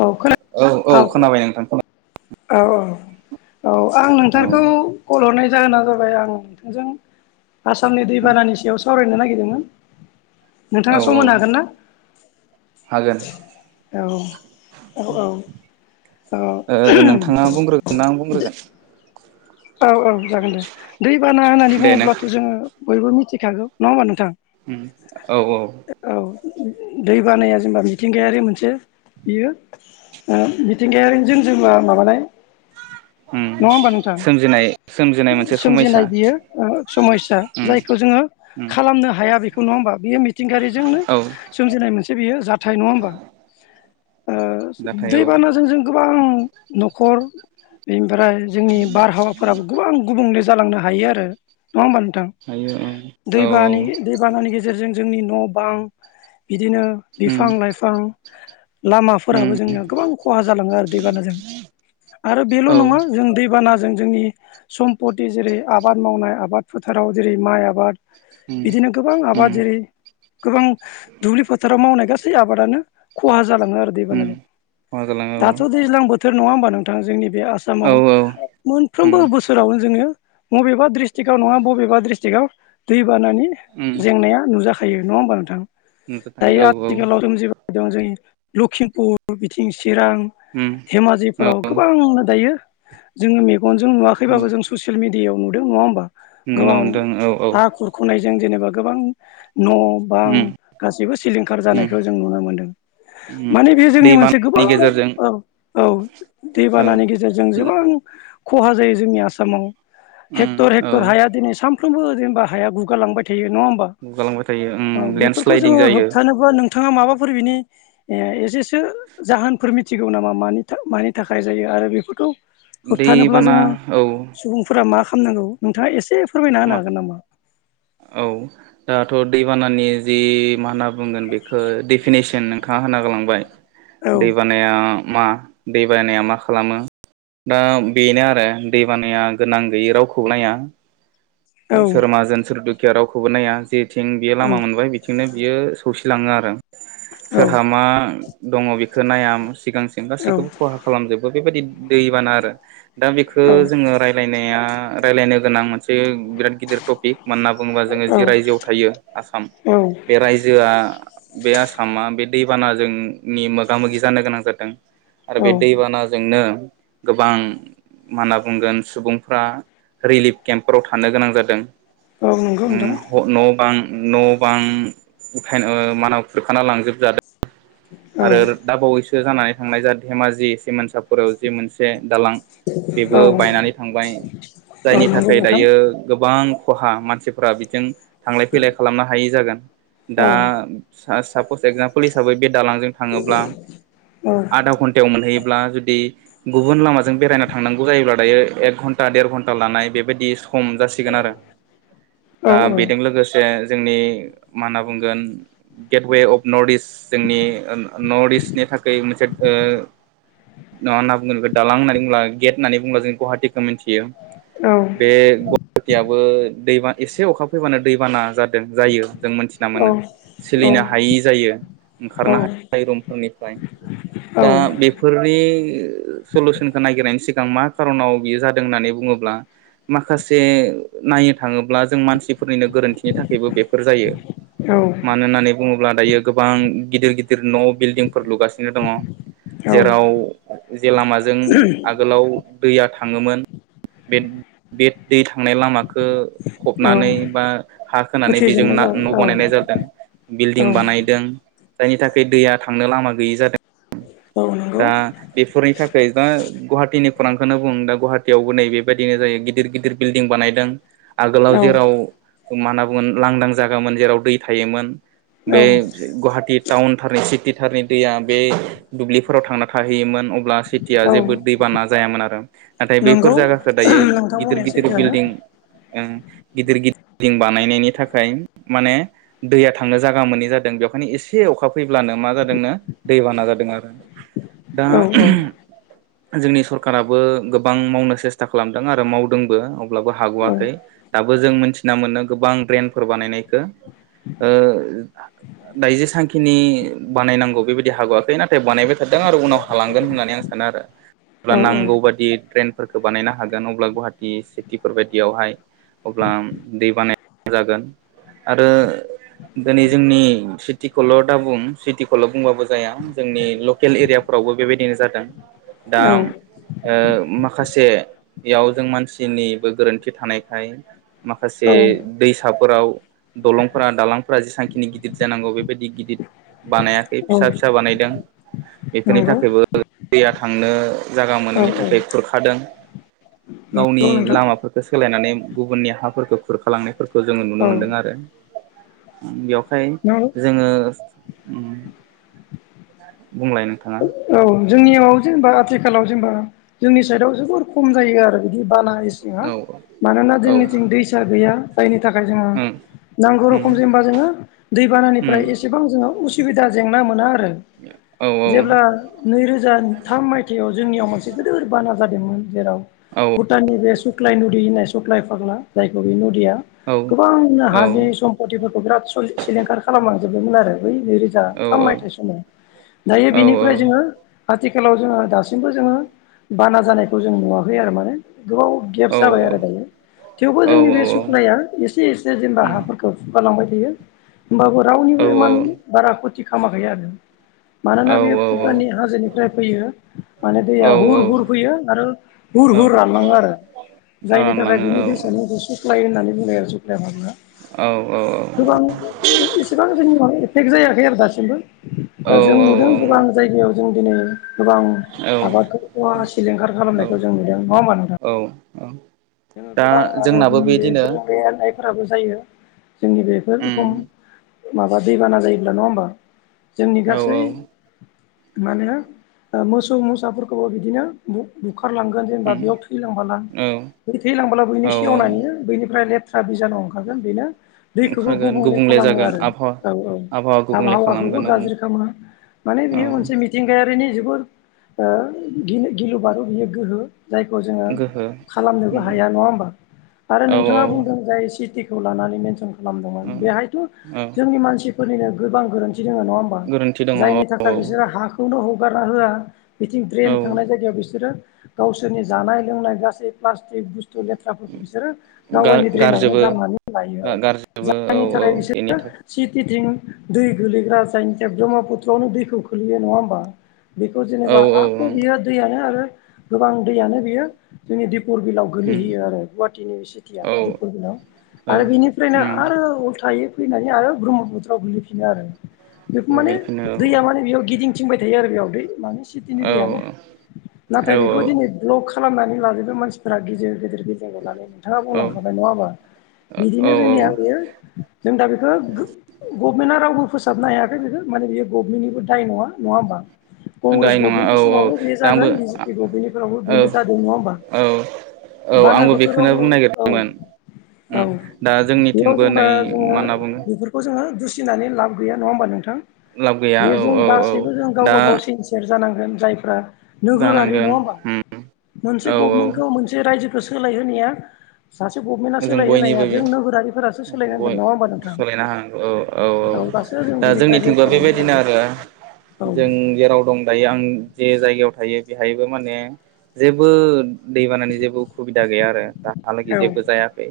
औ खोना औ औ खोनाबाय नोंथां खोनाय औ औ औ आं खोनाबाय नोंथांखौ कल हरनाय जाहोना जाबाय आं नोंथांजों आसामनि दैबानानि सायाव सावरायनो नागिरदोंमोन औ नोंथाङा सम औ होनो हागोन ना? हागोन औ औ औ औ नोंथाङा बुंग्रोगोन ना आं बुंग्रोगोन। औ औ जागोन दे दैबाना होननानै दे नों बुङोब्लाथ' जोङो बयबो मिथिखागौ नङा ओमबा नोंथां? औ औ औ दै बानाया जेनेबा मिथिंगायारि मोनसे बियो। मिथिंगायारि जों जोङो माबानाय उम नङा ओमबा नोंथां? सोमजिनाय सोमजिनाय मोनसे समायसा सोमजिनाय बियो समयया उम जायखौ जोङो उम खालामनो हाया बेख नङा होमबा बियो मिथिंगायारिजोंनो औ सोमजिनाय मोनसे बेयो सोमजिनाय जाथाय नङा ओमबा? जाथाय औ दैबानाजों जों गोबां न'खर बेनिफ्राय जोंनि आबहावाफोराबो गोबां गुबुंले जालांनो हायो आरो नङा होमबा नोंथां हायो ओं औ औ दैानि उम दैबानानि गेजेरजों जोंनि न' ओं बिदिनो बिफां लाइफां उम लामाफोराबो जोंनिया गोबां खहा जालाङो आरो दैबानाजों आरो बेल' औ नङा जों दैबाना जों जोंनि सम्पति जेरै आबाद मावनाय आबाद फोथाराव जेरै माइ आबाद उम बिदिनो गोबां उम आबाद जेरै गोबां दुब्लि फोथाराव मावनाय गासै आबादानो खहा जालाङो आरो उम दैबानाजों खहा जालाङो दाथ' दैज्लां बोथोर नङा होमबा नोंथां जोंनिब बे औ आसामाव औ उम मोनफ्रोमबो बोसोरावनो जोङो बबेबा डिस्ट्रिक्आव नङा बबेबा डिस्ट्रिक्आव दैबानानि उम जेंनाया नुजाखायो। थायो नङा होमबा नोंथां दायो नुजाथायो औ औ आथिखालाव जों जेबो दं जों लखिमपुर बिथिं सि चिरां उम धेमाजिफोराव औ गोबांनो दायो। जोङो मगजों नुवाखैबाबो जों ससियेल मिडयाआव नुदों नङा ओमबा? नुनो गोबां मोनदों औ औ हा खुरखुनायजों जेनेबा गोबां न' बां उम गाैबो सिलिंखार उम जानायखौ जों नुनो मोनदों। उम माने बेयो जोंनि मोनसे दैबानानि गोबां गेजेरजों औ औ औ दैबानानि गेजेरजों गोबां खहा जायो जोंनि आसामाव उम हेक्टर औ हेक्टर हाया दिनै साम फ्रोमबो जेनेबा हाया गुगालांबाय थायो नङा ओमबा गुगालांबाय थायो उम औ बेफोरखौ लेन्डस्लाइदिं जोङो जायो होबथानोबा नों बिथाङा माबाफोर बिनि एसेसो जाहोनफोर मिथिगौ नामा म मानि थाखाय जायो। आरो बेफोरखौ होबथानोब्ला दैबाना जोङो औ सुबुंफोरा मा खालामनांगौ नोंथाङा एसे फोरमायना मा होनो हागोन नामा? औ दाथ' दैबानानि जि मा होनना बुंगोन बेखौ डेफिनेसन नोंथाङा होना गालांबाय। औ दै बानाया मा दै बानाया मा खालामो। दा बेनो आरो दैबानाया गोनां गैयै रावखौ नाया। औ सोरमाजोन सोरदुखिया रावखौबो नाया जेथिं बेयो औ लामा मोनबाय बिथिंनो बियो सौसिलाङो आरो औ सोरहा मा दङ बेखौ नाया सिगांसिन गासैखौबो खहा खालामजोबो बेबायदि दैबाना आरो। दा बेखौ औ जोङो रायलायनाया रायज्लायनो गोनां मोनसे बिराद गिदिर टपिक म होनना बुङोबा जोङो जि रायजोआव थायो आसाम औ बे रायजोआ बे आसामा बे दैबानाजोंनि मोगा मोगि जानो गोनां जादों। आरो औ बे दैबानाजोंनो गोबां मा होनना बुंगोन सुबुंफ्रा रिलिफ केम्पाव थां थानो गोनां जादों औ नंगौ नोंथां न' बां न' बां उथायनो ओ मानाव खुरखाना लांजोबजादों। औ आरो दाबावैसो जानानै थांनाय धेमाजि सिमानसाफोराव जि मोनसे दालां बेबो औ बायनानै थांबाय औ जायनि नंगौ थाखाय नोंथां दायो गोबां खहा मानसिफ्रा बिजों थांलाय फैलाय खालामनो हायै जागोन औ दा सा एजामोल हिसाबै बे दालांजों थाङोब्ला औ आदा घणट मोनहै ल्बा जुदि गुबुन लामाजों बेरायना थांनांगौ जायोब्ला दायो एक घन्टा देर घन्टा लानाय बेबायदि खम जासिगोन आरो औ दा बेजों लोगोसे जोंनि मा होनना बुंगोन गेटवे अफ नर्थ इस्ट जोंनि नर्थ इस्टनि थाखाय मोनसे ओ मा होनना बुंगोन दालां होननानै बुंब्ला गेट होननानै ब बुंब्ला जों गुवाहाटिखौ मिन्थि औ औ बे गवाहाटियाबो दैबा एसे अखा फैबानो दैबाना जादों जायो जों मोनथिना मोनो सोलिनो हायि जायो। ओंखारनो हायो रुमफोरनिफ्राय दा बेफोरनि सलुसनखौ ननायागिरनायनि सिगां मा खार'नाव बियो जादों होननानै बुङोब्ला माखासे नायनो थाङोब्ला जों मानसिफोरनिनो गोरोन्थिनि थाखायबो बेफोर जायो ‌ मानो होननानै बुङोब्ला दायो गोबां गिदिर गिदिर न' बिल्डिंफोर लुगासिनो दङ। जेराव जे लामाजों आगोलाव दैया थ थाङोमोन बे बे दै थांनाय लामखौ फबनानै बा हा खोनानै बेजों होथेजोबनाय ना जाबाय न' बानायनाय औ जादों औ बिल्डिं बानाय जायनि थाखाय दैया थांनो लामा गैयि जादों। औ नंगौ दा बेफोरनि थाखाय दा गुवाहाटिनि खौरांखौनो बुं दा गुवाहाटियावबो नै बेबायदिनो जायो गिदिर गिदिर बिल्डिं बानायदों। आगोलाव औ जेराव मा होनना बुगोन लांदां जागामोन जेराव दै थायोमोन औ बे गुवाहाटि टाउन थारनि सिटि थारनि दैया बे दुब्लिफोराव थांना थाहैयोमोन। ब्ला सिटिया औ जेबो दैबाना जायामोन आरो नाथाय बैफोर नंगौ जायगाखौ दायो नोंथां गिदिर बुंनाया गिदिर सैथोआनो बिल्डिं गिदिर गिदिरं बानायनायनि थाखाय माने दैया थांनो जायागा मोनै जादों बेयाव मानानि एसे अखा फैब्लानो मा जादोंनो दैबाना जादों आरो। दा औ औ जोंनि सरखाराबो गोबां मावनो सेस्था खालामदों आरो मावदोंबो। ल्बाबो औ हाग'वाखै दाबो जों मिथि मोन गोबां ड्रेनफोर बानायनायखौ ओ दाइजि सांखिनि बानायनांगौ बेबायदि हाग'आखै नाथाय बानायबाय थादों आरो उनाव हालांगोन होननानै आं स खोन आरो ‌ जेब्ला औ औ नांगौ बायदि ड्रेनफोरखौ बानायनो हागोन अब्ला गुवाहाटि सिटिफोर बायदियावहाय अब्ला दै बानाय जागोन आरो दिनै जोंनि सिटिखौल' दा बुं सिटिखौल' बुंबाबो जाया जोंनि लकेल एरियाफ्रावबो बेबायदिनो जादों। दा औ ओ माखासेयाव जों मानसिनिबो गोरोन्थि थानायखाय माखासे औ दैसाफोराव दलंफोरा दालांफोरा जेसांखिनि गिदिर जानांगौ बेबायदि गिदिर बानायाखै औ फिसा फिसा बानायदों बेफोरनि नंगौ थाखायबो दैया थांनो जागा औ मोनैनि थाखाय खुरखादों गावनि नंगौ नोंथां लामाफोरखौ सोलायनानै गुबुननि हाफोरखौ खुरखालांनायफोरखौ खौ जोंङो नुनो औ मोनदों आरो बेवहाय नंगौ जोंङो बुंलाय नोंथांङा औ जोंनियाव जेनेबा आथिखालाव जेनेबा जोंनि साइदआव जोबोर खम जायो आरो बिदि बाना इसिंङा औ मानोना औ जोंनिथिं दैसा गैया जायनि थाय जोंङो उम नांगौ उम रखम जेनबा जोंङो उम दैबानानिफ्राय एसेबां उसु सुबिदा जेंना मोना आरो औ औ जेब्ला नैरोजा थाम मायथाइयाव जोंनियाव मोनसे गिदोर बाना जादोंमोन जेराव औ भुटाननि बे सुख्लाय नुदि होननाय सुख्लाय फाग्ला जायखौ बे न यिया औ गोबां औ हानि सम्पतिफोरखौ बिराद सलि सिलिंखार खालाम लांजोबबायमोन आरो। बै नैरोजा औ थाम मायथाइ समाव दायो बेनिफ्राय जोंङो आथिखालाव जोंङो दासिमबो जोंङो बाना जानायखौ जों नुवाखै आरो माने गोबाव गेपस औ जाबाय आरो दायो। थेवबो औ जोंनि औ बे औ सुखनाया एसे एसे जेनेबा उम हाफोरखौ गालांबाय थायो होमबाबो औ रावनिबो औ इमान बारा खथि खामायाखै आरो। मानोना औ बेयो औ फुटाननि हाजोनिफ्राय फैयो माने औ दैया हुर हुर फैयो आरो हुर औ हुर रानलांङो आरो। जायनि थाखाय रानलाङो बिनि औ दैसानिखौ सुप्लाय होननानै बुंङो। औ [unintelligible] गोबां इसेबां जोंनि फेक्ट जायाखै आरो औ दासिमबो जों नुदों गोबां जायगायाव जों दिनै गोबां औ आबादखौ अवा सिलिंखार औ खालामनायखौ जों नुदों नंङा होमबा नोंथां? औ औ जोंङो दा गोबां आरो जोंनाबो जोंनि बे बेदिनो [unintelligible] फोराबो जायो जोंनि बेफोर उम खम माबा दैबाना जायोब्ला नंङा होमबा? जोंनि औ गासै औ माने मोसौ मोसाफोरखौबो बिदिनो बु-बु बुखारलांगोन जेनेबा उम बेयाव थैलांब्ला औ थैलांब्ला बैनि औ औ सेवनायनि बैनिफ्राय लेथ था बिजान' ओंखारगोन बेनो दैखौबो ओंखारगोन गुबुंले खालामो जागोन आरो आबहावा औ औ आबहावा गुबुंले आबहावाखौबो खालामगोन गाज्रि खालामा माने औ बेयो मोनसे मिथिंगायारिनि जु गुर ओ गिलु-गिलु बारु बियो गोहो जायखौ जोंङो गोहो खालामनोबो हाया औ नंङा होमबा आरो नोंथांङा औ बुंदों जाय सि टि खौ लानानै मेनसन खालामदोंमोन औ बेहायथ' औ जोंनि मानसिफोरनिनो गोबां गोरोन्थि दंङ नंङा होमबा गोरोन्थि दङ औ जायनि औ थाखाय बिसोरो हाखौनो हगारना होआ बिथिं ड्रेन औ थांनाय जायगायाव बिसोरो गावसोरनि जानाय लोंनाय गासै थ्रि बुस्थु लेथ्राफोरखौ बिसोरो गावनि ड्रेनावनो गारजोबो गारनानै लायो गारजोबो औ जायनि औ थाखाय बेनि सोरो सिटि थ्रिं दै गोलैग्रा जायनि थाखाय ब्रह्मपुत्रआवनो दैखौ खोलैयो नंङा होमबा? बेखौ थाखाय औ जेनेबा औ आख' बियो दैयानो आरो गोबां दैयानो बियो जोंनि दिब परबिलाव गोलैहैयो आरो गुवाहाटि इउनिभारसिटिया औ दिपरबिलाव औ आरो बेनिफ्रायनो आरो उलथायै फैनानै आरो ब्रह्मफुथ्रयाव गोग्लैफिनो आरो बे माने गोग्लैफिनो औ दैया म बेयाव गिदिं थिंबाय थायो आरो बेयाव दै माने सिटिनि औ दैयानो नाथाय बेखौ दिनै ब्लक खालामनानै लाजोबो मानसिफोरा गिदिर गिदिर गेजेरखौ लानानै नोंथांङा औ बुंलांखाबाय नंङा होमबा? औ औ बिदिनो औ जोंनि बियो जों दा बेखौ गो गभमेन्टआ रावबो फोसाबनो हायाखै बेखौ माने बेयोभमेन्टनिबो दाय नंङा होमबा? कंग्रेस दाय नङा गभमेन्टनि औ औ समावबो बेयो दा आंबो जागोन बिजिपि गभमेन्टनिफोरावबो औ बेनो जादों नंङा होमबा? औ औ आंबो बानाखौथ' बेखौनो रावबो बुंनो औ नागिरदोंमोन औ दा बेयाव जोंनिथिंबो जेनेबा नै जोंङो मा होनना बुंगोन बेफोरखौ जों ङो दुसि लाब गैया नंङा होनबा नोंथां? लाब गैया बे औ जों औ औ गासैबो जों दा गावबा-गाव इनसोरस जानांगोन जायफ्रा नोगोरारि नंङा जानांगोन होमबा उम मोनसे औ गफमेन्ट औ रायजोखो सोलायहोनाया सासे गभमेन्टआ जों सोलायहोनाया बयनिबो इयो जों नोगोरारिफोरासो जों सोलायनांगोन बय नङा होमबा सोलायना हा ओ औ औ नोंथां अब्लासो जों दा बिनिफ्राय जोंनिथिंबो रैखा बेबायदिनो मोननो आरो। जों जेराव दं दायो आं जे जायगायाव थायो बेहायबो माने जेबो दै बानानि जेबो उखुबिदा गैया आरो दाहालागै हागोन जेबो जायाखै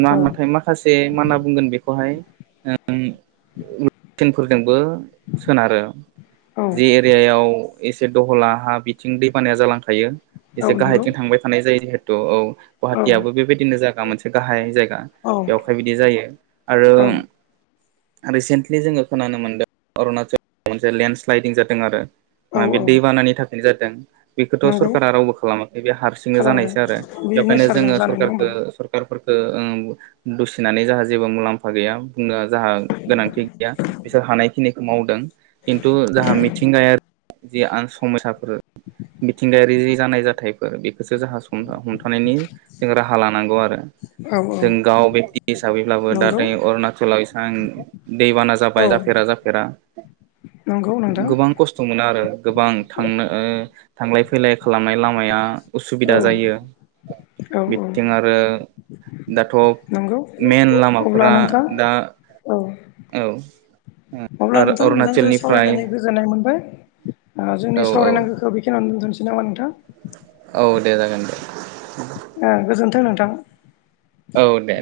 औ नाथाय माखासे मा होनना बुंगोन बेखौहाय ओम थिनफोरजोंबो सोनारो जि एरियायाव एसे दहला हा बिथिं दैबानाया जालांखायो एसे गाहायथिं थांबाय थानाय जायो जिहेथु औ गुवाहाटियाबो बेबायदिनो जागा मोनसे गाहाय जायगा औ बेवहाय बिदि जायो आरो औ रिसेन्टलि जोंङो खोनानो मोनदों अरुणचल मोनसे लेन्डस्लाइदिं जादों आरो। औ नंगौ औ माबे औ दैबानानि थाखाय जादों। बेखौथ' नंगौ सरकारा रावबो खालामाखै बे हारसिंनो खालामगोन जानायसो आरो बे बेवहायनो नेचारजों जोंङो जानाय नङा सरकारखो होमबा सरकारफोर ओ उम दुसिनानै जाहा जेबो मुलाम्फा गैया बुंनो जोंहा गोनांथि गैया बिसोर हानायखिनिखौ मावदों खिन्थु जाहा मिथिंगाया जि आन समयसाफोर मिथिंगायारि जानाय जाथायफोर बेखोसो जोहा हमथानायनि जों राहा लानांगौ आरो। औ औ जों गाव बेक्ति हिसाबैब्लाबो दा नंगौ नै अरुणचलाव एसां दैबाना औ जाबाय जाफेरा-जाफेरा नंगौ नोंथां गोबां खस्थ' मोनो आरो गोबां थांनो ओ थांलाय-फैलाय खालामनाय लामाया उसुबिदा औ जायो। औ बिथिं औ आरो दाथ' नंगौ मेन अब्ला लामाफोरा नोंथां दा औ औ अब्ला आरो नोंथां नोंथांजों अरुणाचलनिफ्राय सावरायनानै गोजोननाय मोनबाय ओ औ जोंनि औ सावरायनांगोखौ बेखिनियावनो दोनथ'नोसै नामा नोंथां औ दे जागोन दे ओ गोजोन्थों नोंथां औ दे